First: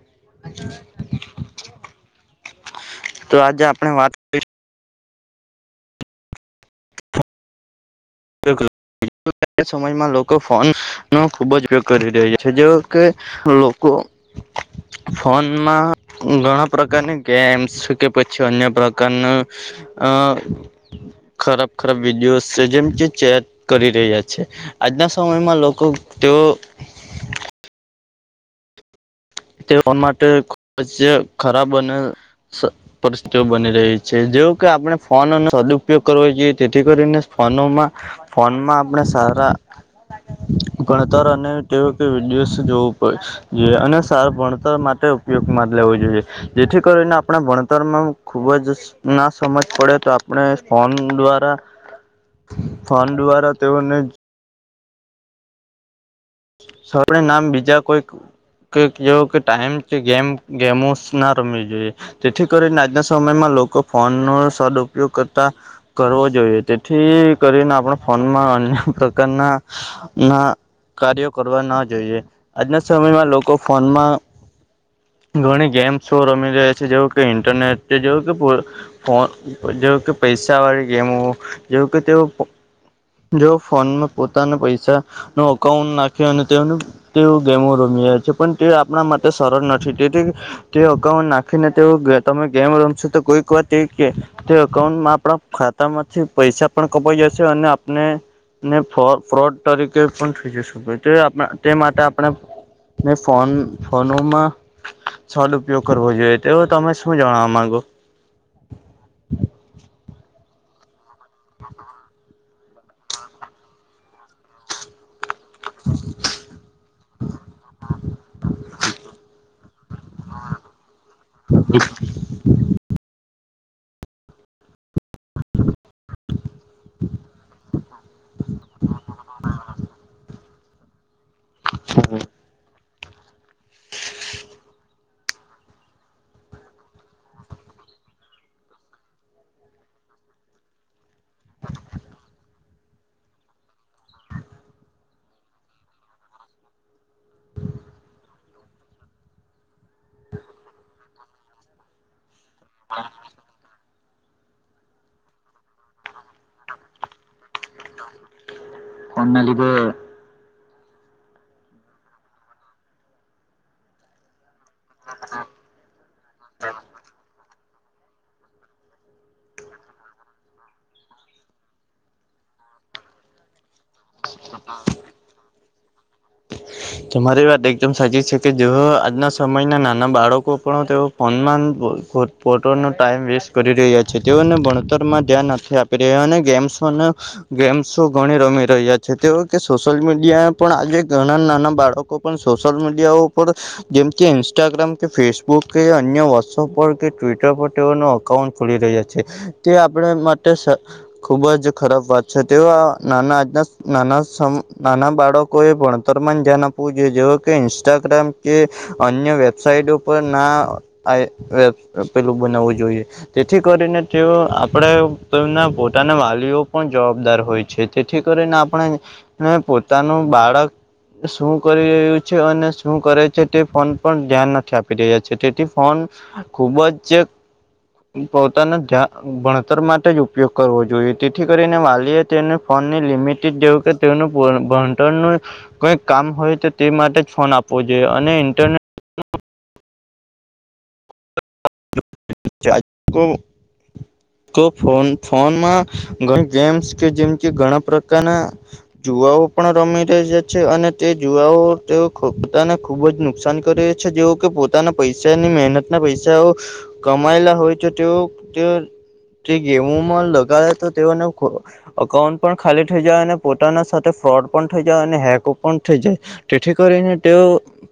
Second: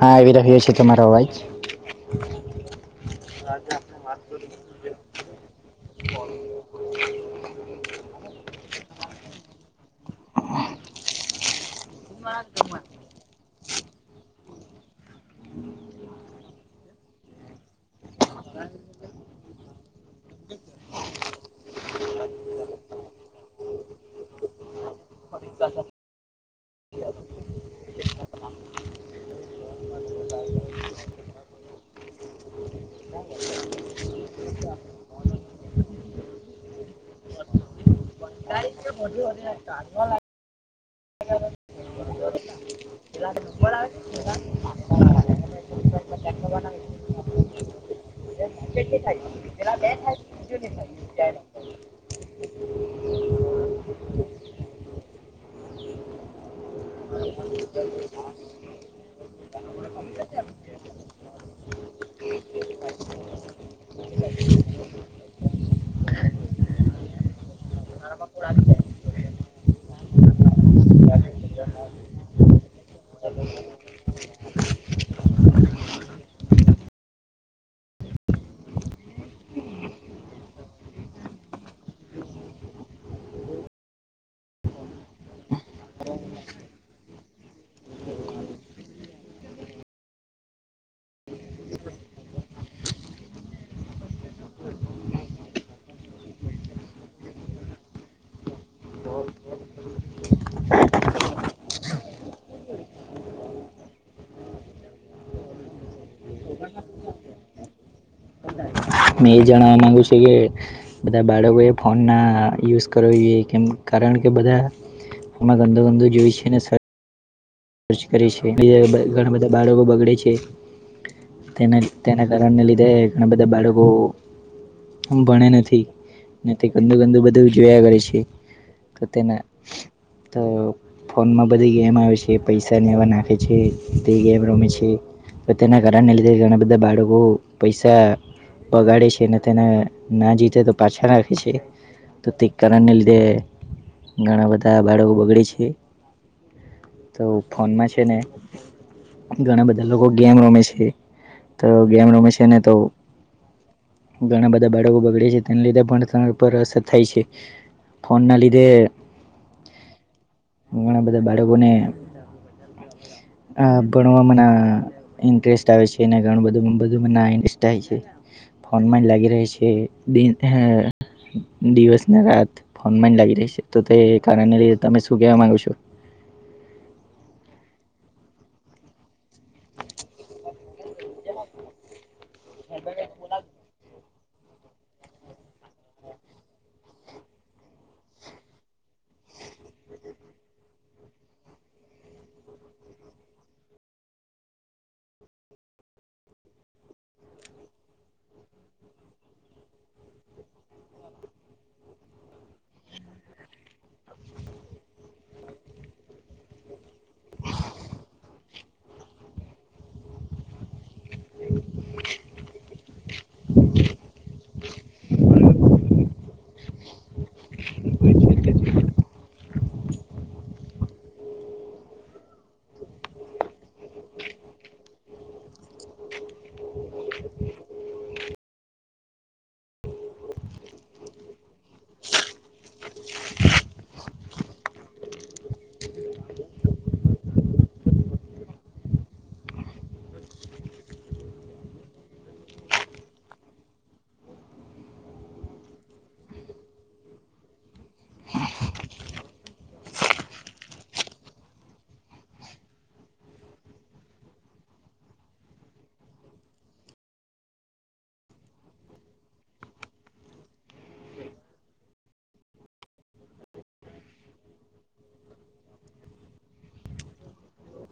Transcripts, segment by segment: હા આવી રહ્યો છે, તમારો અવાજ તો આજે આપણે વાત કરીશું [unintelligible] સમયમાં લોકો ફોનનો ખૂબ જ ઉપયોગ કરી રહ્યા છે, જો કે લોકો ફોનમાં ઘણા પ્રકારની ગેમ્સ છે, કે પછ અન્ય પ્રકારનું અ ખરાબ ખરાબ વિડીયોસ છે, જેમ જે ચેટ કરી રહ્યા છે, આજના સમયમાં લોકો તો તેઓ ફોન માટે ખૂબ જ ખરાબ અને પરિસ્થિતિઓ બની રહી છે, જેવ કે આપણે ફોનોનો સદુપયોગ કરવો જોઈએ તેથી કરીને ફોનોમાં ફોનમાં આપણે સારા ગણતર અને તેવુ કેવુ વિડીયોસ જોવું જે અને સાર ભણતર માટે ઉપયોગમાં લેવો જોઈએ જેથી કરીને આપણે ભણતરમાં ખુબ જ ના સમજ પડે તો આપણે ફોન દ્વારા ફોન દ્વારા તેઓને [unintelligible] નામ બીજા કોઈક કે જો કે ટાઈમ છે, ગેમ ગેમુસ ના રમવી જોયે તેથી કરીને આજના સમયમાં લોકો ફોનનો સદપયોગ કરતા કરવો જોઈએ તેથી કરીને આપણે ફોનમાં અન્ય પ્રકારના ના કાર્યો કરવા ન જોઈએ આજના સમયમાં લોકો ફોનમાં ઘણી ગેમ્સો રમી રહ્યા છે, જેવુ કે ઇન્ટરનેટ જેવુ કે પો ફો જેવ કે પૈસા વાળી ગેમો જેવ કે તેઓ જો ફોનમાં પોતાન પૈસા ન કૌઉન નાખ્યો અને તેનું તેવુ ગેમો રમીએ છે, પણ તે આપણા માટે સરળ નથી તેથી કે અકાઉન નાખીને તેઓ ગે તમે ગેમ રમશો તો કોઈક વાર તે ગે તે અકાઉન્ટમાં આપણા ખાતા માંથી પૈસા પણ કપાઈ જશે અને આપને ને ફો ફ્રોડ તરીકે પણ થઈ જશે તે આપ તે માટે આપણે ને ફોન ફોનોમાં સડ ઉપયોગ કરવો જોઈએ તો તમે શું જાણવા માંગો [inaudible] મેં એ જણાવા માંગુ છું કે બધા બાળકોએ ફોનના યુઝ કરવો જોઈએ કેમ કારણ કે બધા એમાં ગંદો ગંદુ જોય છે ને સર ર્ચ કરે છે બ ઘણા બધા બાળકો બગડે છે તેના તેના કારણને લીધે ઘણા બધા બાળકો ભણે નથી તે ગંદુ ગંદુ બધું જોયા કરે છે તો તેના તો ફોનમાં બધી ગેમ આવે છે પૈસા લેવા નાખે છે તે ગેમ રમે છે પણ તેના ઘણા ને લીધે ઘણા બધા બાળકો પૈસા બગાડે છે ને તેને ના જીતે તો પાછા નાખે છે તો તે કરણને લીધે ઘણા બધા બાળકો બગડે છે તો ફોનમાં છે ને ઘણા બધા લોકો ગેમ રમે છે તો ગેમ રમે છે ને તો હા ઘણા બધા બાળકો બગડે છે તેના લીધે પણ તે પર અસર થાય છે ફોન ના લીધે ફોનના લીધે ઘણા બધા બાળકોને આ ભણવા માં ના ઇન્ટરેસ્ટ આવે છે એને ઘણું બધું ના ઇન્સ્ટાઈ છે ફોનમાં લાગી રહે છે દિન દિવસને રાત ફોનમાં જ લાગી રહી છે તો તે કારણે તમે શું કેહેવા માંગો છો [inaudible] તમારી વાત એકદમ સાચી છે કે જે આજના સમયના નાના બાળકો પણ તેઓ ફોનમાન ફોટ ફોટ પોટોનું ટાઈમ વેસ્ટ કરી રહ્યા છે તેઓને ભણતરમાં ધ્યાન નથી આપી રહ્યા અને ગેમ્સને ગેમસો ઘણી રમે રહ્યા છે તેય કે સોસલ મીડિયા પણ આજે ઘણા નાના બાળકો પણ સોસલ મીડિયા ઉપર જેમ કે ઇન્સ્ટાગ્રામ કે ફેસબુક કે અન્ય વોટ્સઅપ પર કે ટ્વિટર પર તેનો કન ખુલી રહ્યા છે તે આપણે માટે ખુબ જ ખરાબ વાત છે તે આ નાના આજના નાના સમ નાના બાળકો એ ભણતરમાં જ ધ્યાન આપવું જોઈએ જેવ કે ઇન્સ્ટાગ્રામ કે અન્ય વેબસાઇટ પર ના આ એ એ પેલું બનાવવું જોઈએ તેથી કરીને તેઓ આપણે તેમના પોતાના વાલીઓ પણ જવાબદાર હોય છે તેથી કરીને આપણે અ પોતાનું બાળક શું કરી રહ્યું છે અને શું કરે છે તે ફોન પર ધ્યાન નથી આપી રહ્યા છે તેથી ફોન ખૂબ જ પોતાના ધ્યાન ભણતર માટે જ ઉપયોગ કરવો જોઈએ તેથી કરીને વાલીએ તેને ફોન લિમિટેડ જેવું કે તેનું ભણ ભણતરનું ય કઈ કામ હોય તો તે માટે જ ફોન આપવો જોઈએ અને ઇન્ટરનેટ ચ આજ કુ તો ફ ફોનમાં ઘ ગેમ્સ કે જેમ કે ઘણા પ્રકારના જુવાઓ પણ રમી ર જ છે અને તે જુવાઓ તેઓ પોતાને ખુબ જ નુકસાન કરી જેઓ કે પોતાના પૈસાની મહેનત ના પૈસાઓ કમાયેલા હોય તો તેઓ તે ગેમોમાં લગાડે તો તેઓને અકાઉન્ટ પણ ખાલી થઈ જાય, અને પોતાના સાથે ફ્રોડ પણ થઈ જાય, અને હેકો પણ થઈ જાય તેથી કરીને તેઓ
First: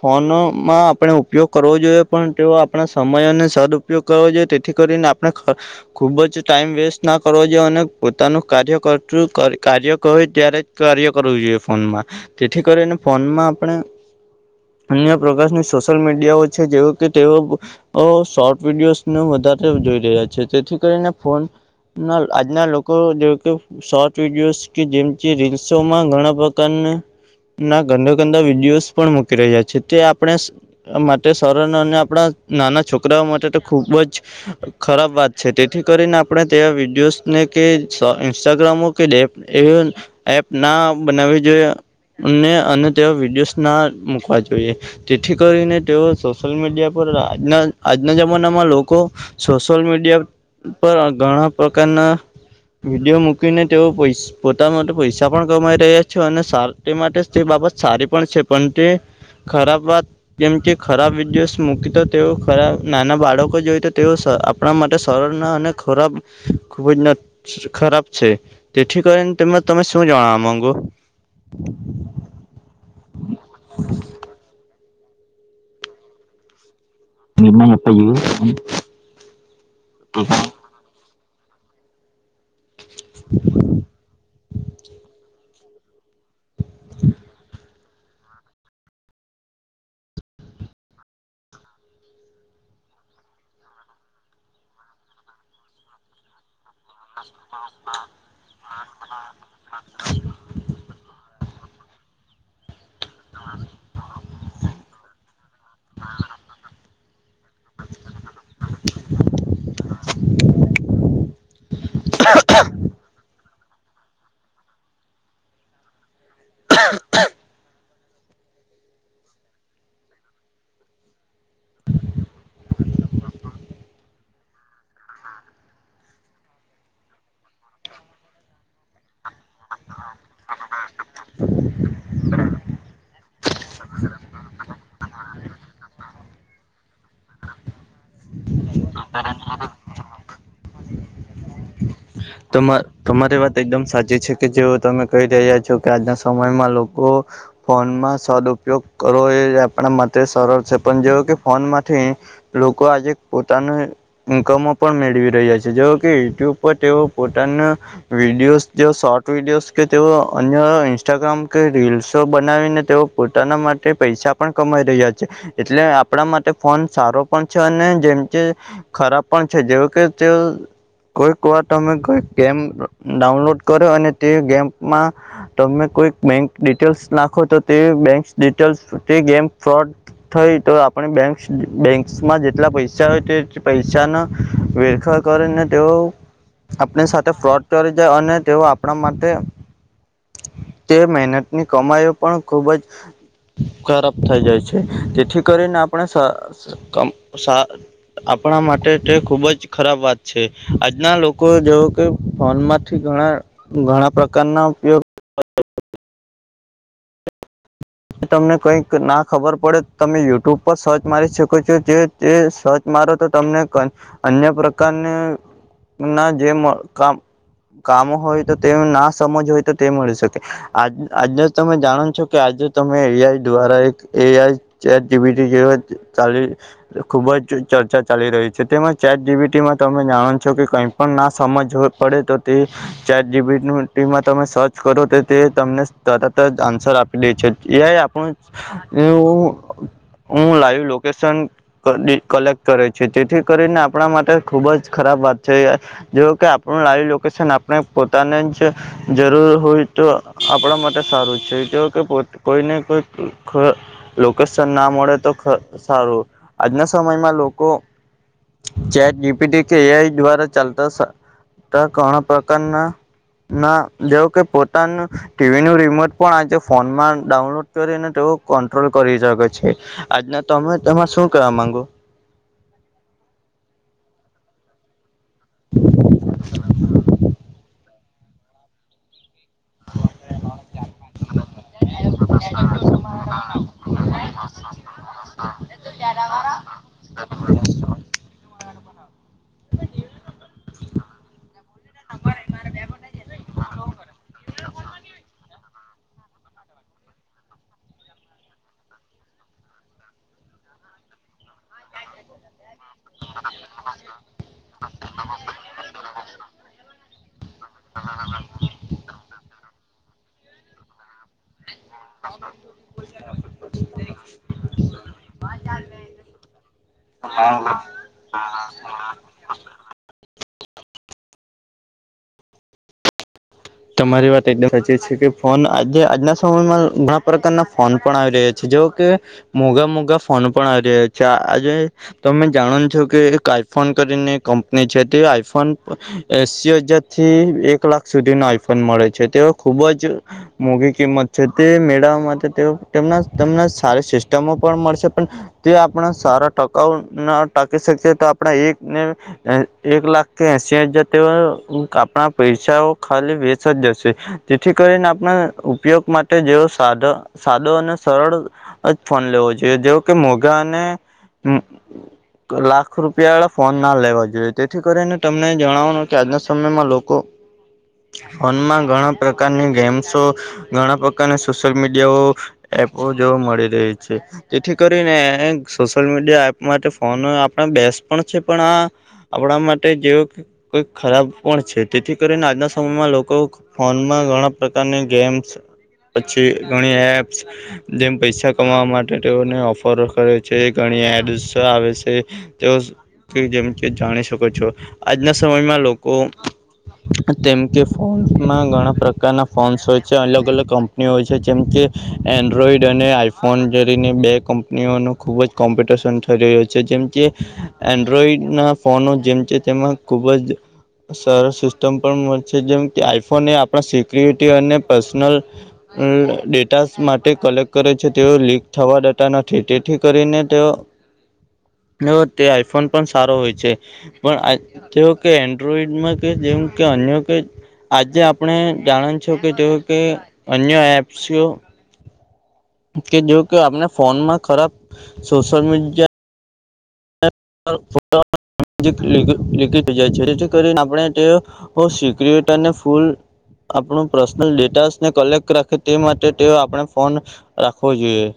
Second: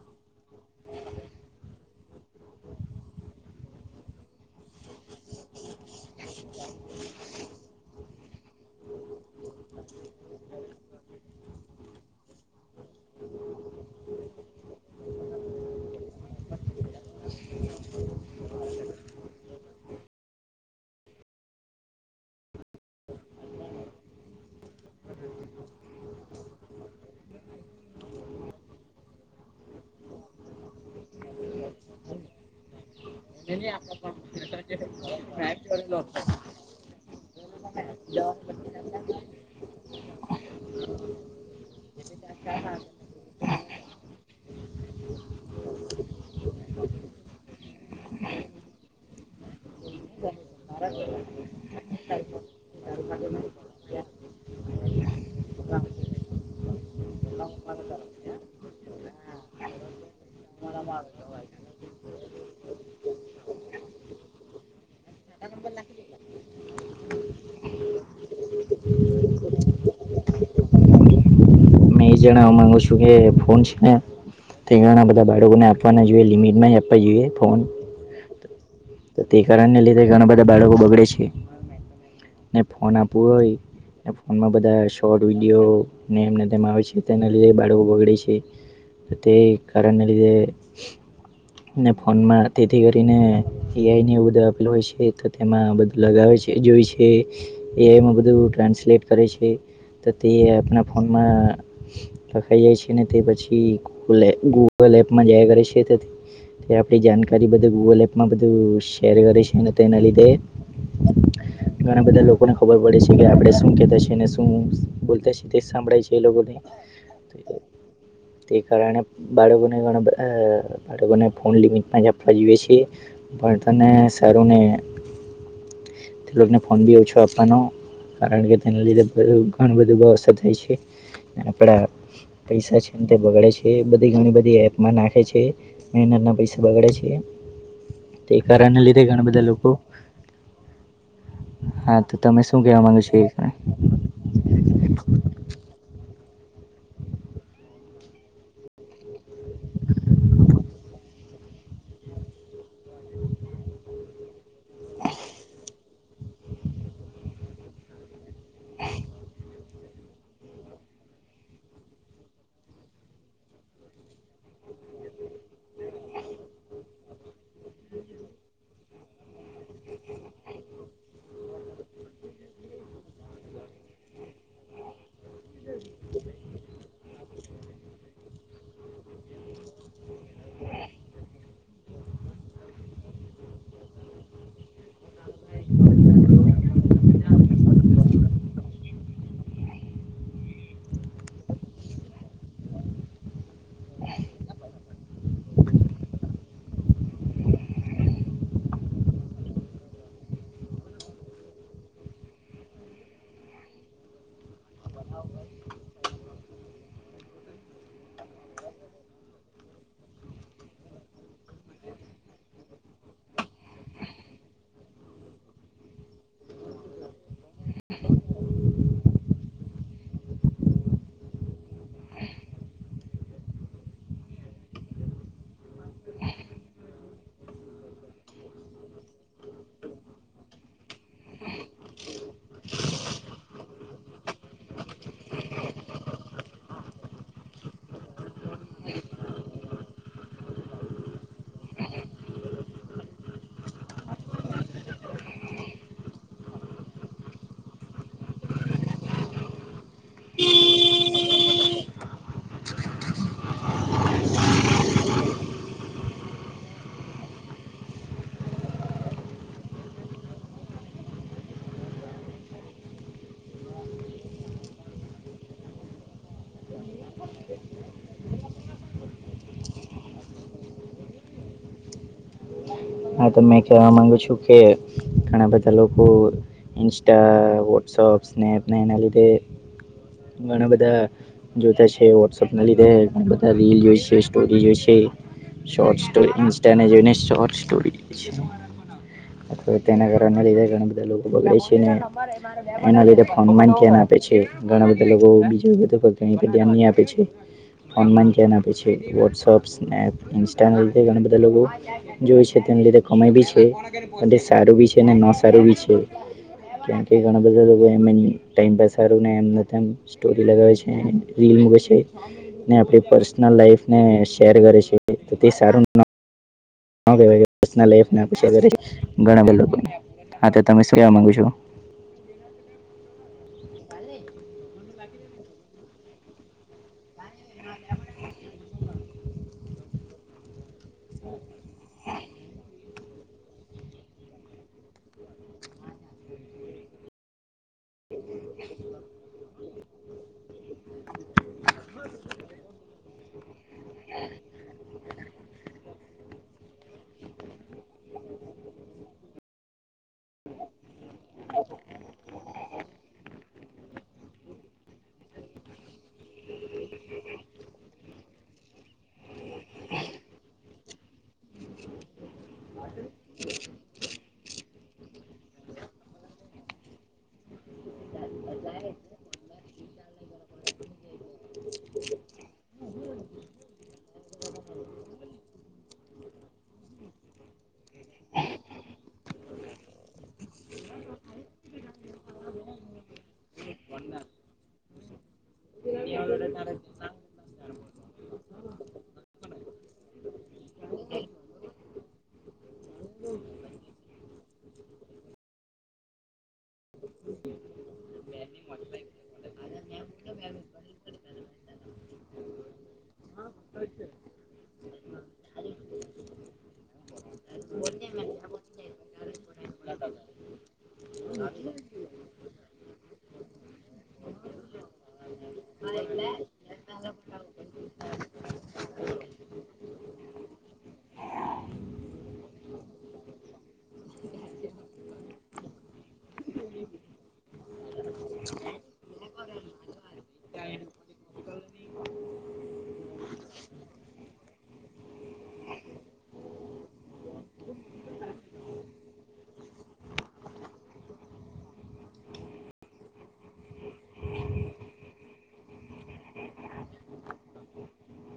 ફોનમાં આપણે ઉપયોગ કરવો જોઈએ, પણ તેઓ આપણા સમય અને સદ ઉપયોગ કરવો જોઈએ, તેથી કરીને આપણે ખુબ જ ટાઈમ વેસ્ટ ના કરવો જોઈએ, અને પોતાનું કાર્ય કરતું કાર્ય કર ત્યારે કાર્ય કરવું જોઈએ ફોનમાં તેથી કરીને ફોનમાં આપણે અન્ય પ્રકારની સોશિયલ મીડિયાઓ છે, જેવ કે તેઓ સોટ વિડીયોસ વધારે જોઈ રહ્યા છે, તેથી કરીને ફોન ના આજના લોકો જો કે શોર્ટ વિડીયોસ કે જેમકે રીલ્સોમાં ઘણા પ્રકારના ના ગંદા ગંદા વિડીયોઝ પણ મૂકી રહ્યા છે, તે આપણે માટે સરન અને આપણા નાના છોકરાઓ મા ખૂબ જ ખરાબ વાત છે, તેથી કરીને આપણે તે વિડીયોને કે [unintelligible] ઇન્સ્ટાગ્રામો કે લેપ એવી એપ ના બનાવી જોઈએ અને તેઓ વિડીયોઝ ના મૂકવા જોઈએ, તેથી કરીને તેઓ સોશિયલ મીડિયા પર આજના આજના જ [unintelligible] ના લોકો સોશયલ મીડિયા પર ઘણા પ્રકારના વિડીયો મૂકીને તેઓ પૈ પોતા માટે પૈસા પણ કમાઈ રહ્યા છે, અને સા માટે તે બાબત સારી પણ છે, પણ તે ખરાબ વાત જેમ કે ખરાબ વિડીયોસ મૂકી તો તેવો ખરાબ નાના બાળકો જોઈ તો તેઓ આપણા માટે સરળ ના અને ખોરાબ ખૂબ જ ન ખરાબ છે તેથી કરીને તને તમે શું જણાવા માંગો, હું એ જાણવા માંગુ છું કે ફોન છે ને, તે ઘણા બધા બાળકોને આપવાના જ હોઈ લિમિટમાં યા [unintelligible] તો તે કારણને લીધે ઘણા બધા બાળકો બગડે છે, ને ફોન આપવું હોય ને ફોનમાં બધા શોર્ટ વિડીયો એમને તેમ આવે છે તેના લીધે બાળકો બગડે છે, તે કારણને લીધે ને ફોનમાં તેથી કરીને, એ આઈ ને એ બધું આપેલું હોય છે, તો તેમાં બધું લગાવે છે જોય છે એ આઈ મા બધુ ટ્રાન્સલેટ કરે છે, તો તે આપના ફોનમાં લખાઈ જાય છે, ને તે પછી ગૂગલ એપમાં જયા કરે છે તેથી તે આપડી જાણકારી બધુ ગૂગલ એપમાં બધું શેર કરે છે, તો એના લીધે ઘણા બધા લોકોને ખબર પડે છે કે, આપડણે શું કેતા છે એને તું બોલતા છે, તે સાંભળાય છે, એ લોકોગોને તે કારણે બાળકોને ઘણાધા બાળકોને ફોન લિમિટમાં જ આપવા જોઈએ, છીએ પણ તેને સારું ને તે હા ફોન બી ઓછો આપવાનો કારણ કે તેને લીધે ઘણું બધું અસર થાય છે આપણે પૈસા છે તે બગડે છે બધી ઘણી બધી એપમાં નાખે છે, મહેનત ના પૈસા બગડે છે તે કરણને લીધે ઘણા બધા લોકો હા, તો તમે શું તમા કહેવા માગો છો એ તમારી કારણે વાત એકદમ સાચી છે, કે જેવો તમે કહી રહ્યા છો કે, આજના સમયમાં લોકો ફોનમાં સદઉપયોગ કરવો એ આપણા માટે સરળ છે, પણ જેવું કે ફોન માંથી લોકો આજે પોતાનું ઇન્કમો પણ મેળવી રહ્યા છે, જેવો કે યુટ્યુબ પર તેઓ પોતાના વિડીયોઝ જે શોર્ટ વિડીયોઝ કે તેઓ અન્ય ઇન્સ્ટાગ્રામ કે રીલ્સો બનાવીને, તેઓ પોતાના માટે પૈસા પણ કમાઈ રહ્યા છે, એટલે આપણા માટે ફોન સારો પણ છે અને જેમ કે ખરાબ પણ છે, જેવ કે તે કોઈક વાર અમે કેમ ડાઉનલોડ કર અને તે ગેમમાં તમે કોઈક બેંક ડિટેલ્સ નાખો તો તે બેંક ડિટેલ્સ તે ગેમ ફ્રોડ થઈ તો આપણે બે બેંક માં જેટલા પૈસા હોય તે પૈસાના વેરખર કરીને તેઓ આપણી સાથે ફ્રોડ કરી જાય અને તેઓ આપણા માટે તે મહેનતની કમાઈઓ પણ ખુબ જ ખરાબ થઈ જાય છે જેથી કરીને આપણે સ કમ સ આપણા માટે તે ખુબ જ ખરાબ વાત છે આજના લોક જોવ કે ફોન માંથી ઘણા ઘણા પ્રકારના ઉપયોગ તમને કઈક ના ખબર પડે તમે યુટ્યુબ પર સર્ચ મારી શકો છો જે તે સર્ચ મારો તો તમને અન્ય પ્રકારને ન જેમ કામ કામ હોય તો તે ના સમજ હોય તો તે મળી શકે આજે તમે જાણો છો કે આજે તમે એ આઈ દ્વારા એક AI chat G P T જે ચલી ખૂબ જ ચર્ચા ચાલી રહી છે તેમાં ચેટ જીપીટીમાં તમે જાણો છો કે કય પણ ના સમજ પડે તો તે ચેટ જીપીટી તમે સર્ચ કરો તો તે તમને તરત જ આન્સર આપી દે છે. એ આ ઈ આપણનું હું લાઇવ લોકેશન કલેક્ટ કરે છે તેથી કરીને આપણા માટે ખુબ જ ખરાબ વાત છે. જો કે આપણું લાઈવ લોકેશન આપણે પોતાને જ જરૂર હોય તો આપણા માટે સારું છે જો કે પોતે કોઈને કોઈ ખ લોકેશન ના મળે તો ખ સારું આજના સમયમાં લોકો ચેટ જી પી ટી કે એઆઈ દ્વારા ચાલતા ઘણા પ્રકારના ના જેવ કે પોતાનું ટીવીનું રિમોટ પણ આજે ફોનમાં ડાઉનલોડ કરીને તેઓ કંટ્રોલ કરી શકે છે આજના તમે તેમાં શું કવા માંગો હા તમે કેવા માંગુ છુ કે ઘણા બધા લોકો ઇન્સ્ટા શોપ સ્નેપ ને એના લીધે ઘણા બધા જોતા છે વોટ્સએપ ના લીધે રીલ જોઈ છે સ્ટોરી જોઈ છે શોર્ટ સ્ટોરી ઇન્સ્ટા ને જોઈને શોર્ટ સ્ટોરી જોઈ છે અવા તેના કારણ ના લીધે ઘણા બધા લોકોબગડે છેને એના લીધે ફોનમાં જ ધ્યાન આપે છે ઘણા બધા લોકો બીજ ધ્યાન નહી આપે છે. ફોન માં જ ધ્યાન આપે છે વોટ્સએપ સ્નેપ ઇન્સ્ટાના લીધે ઘણા બધા લોકો જો છે. તેના લીધે કમાય બી છે સારું બી છે અને ન સારું બી છે. કેમ કે ઘણા બધા લોકો એમ ટાઈમ પાસ હારુ એમ ને તેમ સ્ટોરી લગાવે છે રીલ મૂકે છે. ને આપણી પર્સનલ લાઈફ ને શેર કરે છે તો તે સારું ન હ કેવાય તમે શું કેવા માંગુ છો? તમારી વાત એકદમ સાચી છે કે ફોન આજે આજના સમયમાં ધના પ્રકારના ફોન પણ આવી રહ્યા છે જે કે મોઘા મોઘા ફોન પણ આવી રહ્યા છે આજે તમે જાણો છો કે એક આઈફોન કરીને કંપની છે તે આઈફોન એશી હજાર છે એક લાખ સુધીનો આઈફોન મળે છે તેઓ ખૂબ જ મોઘી કિંમત છે તે મેળવવા માટે તેમના તેમને સારી સિસ્ટમો પણ મળશે પણ મળશે તે આપણા સારા ટકાઉ ના ટાકી શકે તો આપણા એક ને એક લાખ કે એશી હજાર તેઓ આપણા પૈસાઓ ખાલી વેસ સજજ છે જેથી કરીને આપણા ઉપયોગ માટે જેવો સાધ સાદો અને સરળ જ ફોન લેવો જોઈએ જેવો કે મોઘા અને લાખ રૂપિયા વાળા ફોન ના લેવા જોઈએ તેથી કરીને તમને જણાવવાનું કે આજના સમયમાં લોકો ફોનમાં ઘણા પ્રકારની ગેમ્સો ઘણા પ્રકારના સોશિયલ મીડિયાઓ એપો જોવા મળી રહી છે. જેથી કરીને સોશિયલ મીડિયા એપ માટે ફોન આપણે બેસ પણ છે. પણ આ આપણા માટે જેવું કોઈ ખરાબ પણ છે. તેથી કરીને આજના સમયમાં લોકો તો ફોનમાં ઘણા પ્રકારની ગેમ્સ, પછી ઘણી એપ્સ- જેમ પૈસા કમાવા માટે તેઓને ઓફર કરે છે. ઘણી એડસ આવે સે. તે જેમ કે જાણી શકો છો. આજના સમયમાં લોકો તેમ કે [unintelligible] ફોન્સમાં ઘણા પ્રકારના ફોન્સ હોય છે. અલગ અલગ કંપનીઓ હોય છે. જેમ કે એન્ડ્રોઈડ અને આઈ ફોન જોડીને બે કંપનીઓનું ખૂબ જ કોમ્પિટિશન થઈ રહ્યું છે. જેમ કે એન્ડ્રોઈડના ફોનો જેમ છે. તેમાં ખુબ જ સરસ સિસ્ટમ પણ મળશે છે. જેમ કે આઈફોન આપણા સિક્યુરિટી અને પર્સનલ ડેટા માટે કલેક્ટ કરે છે. તેઓ લીક થવા ડેટા નથી તેથી કરીને તેઓ એ તે આઈફોન પણ સારો હોય છે. પણ તેઓ કે એન્ડ્રોઈડમાં કે જેમ કે અન્ય કોઈ આજે આપણે જાણ છું કે જોવું કે અન્ય એપ્સ કે જો આપણે [unintelligible] જે લિકીટ થઈ જાય છે. જેથી કરીને આપણે તે સીકરેટ અને ફૂલ આપણું પર્સનલ ડેટાને કલેક્ટ રાખે તે માટે આપણે ફોન રાખવો જોઈએ.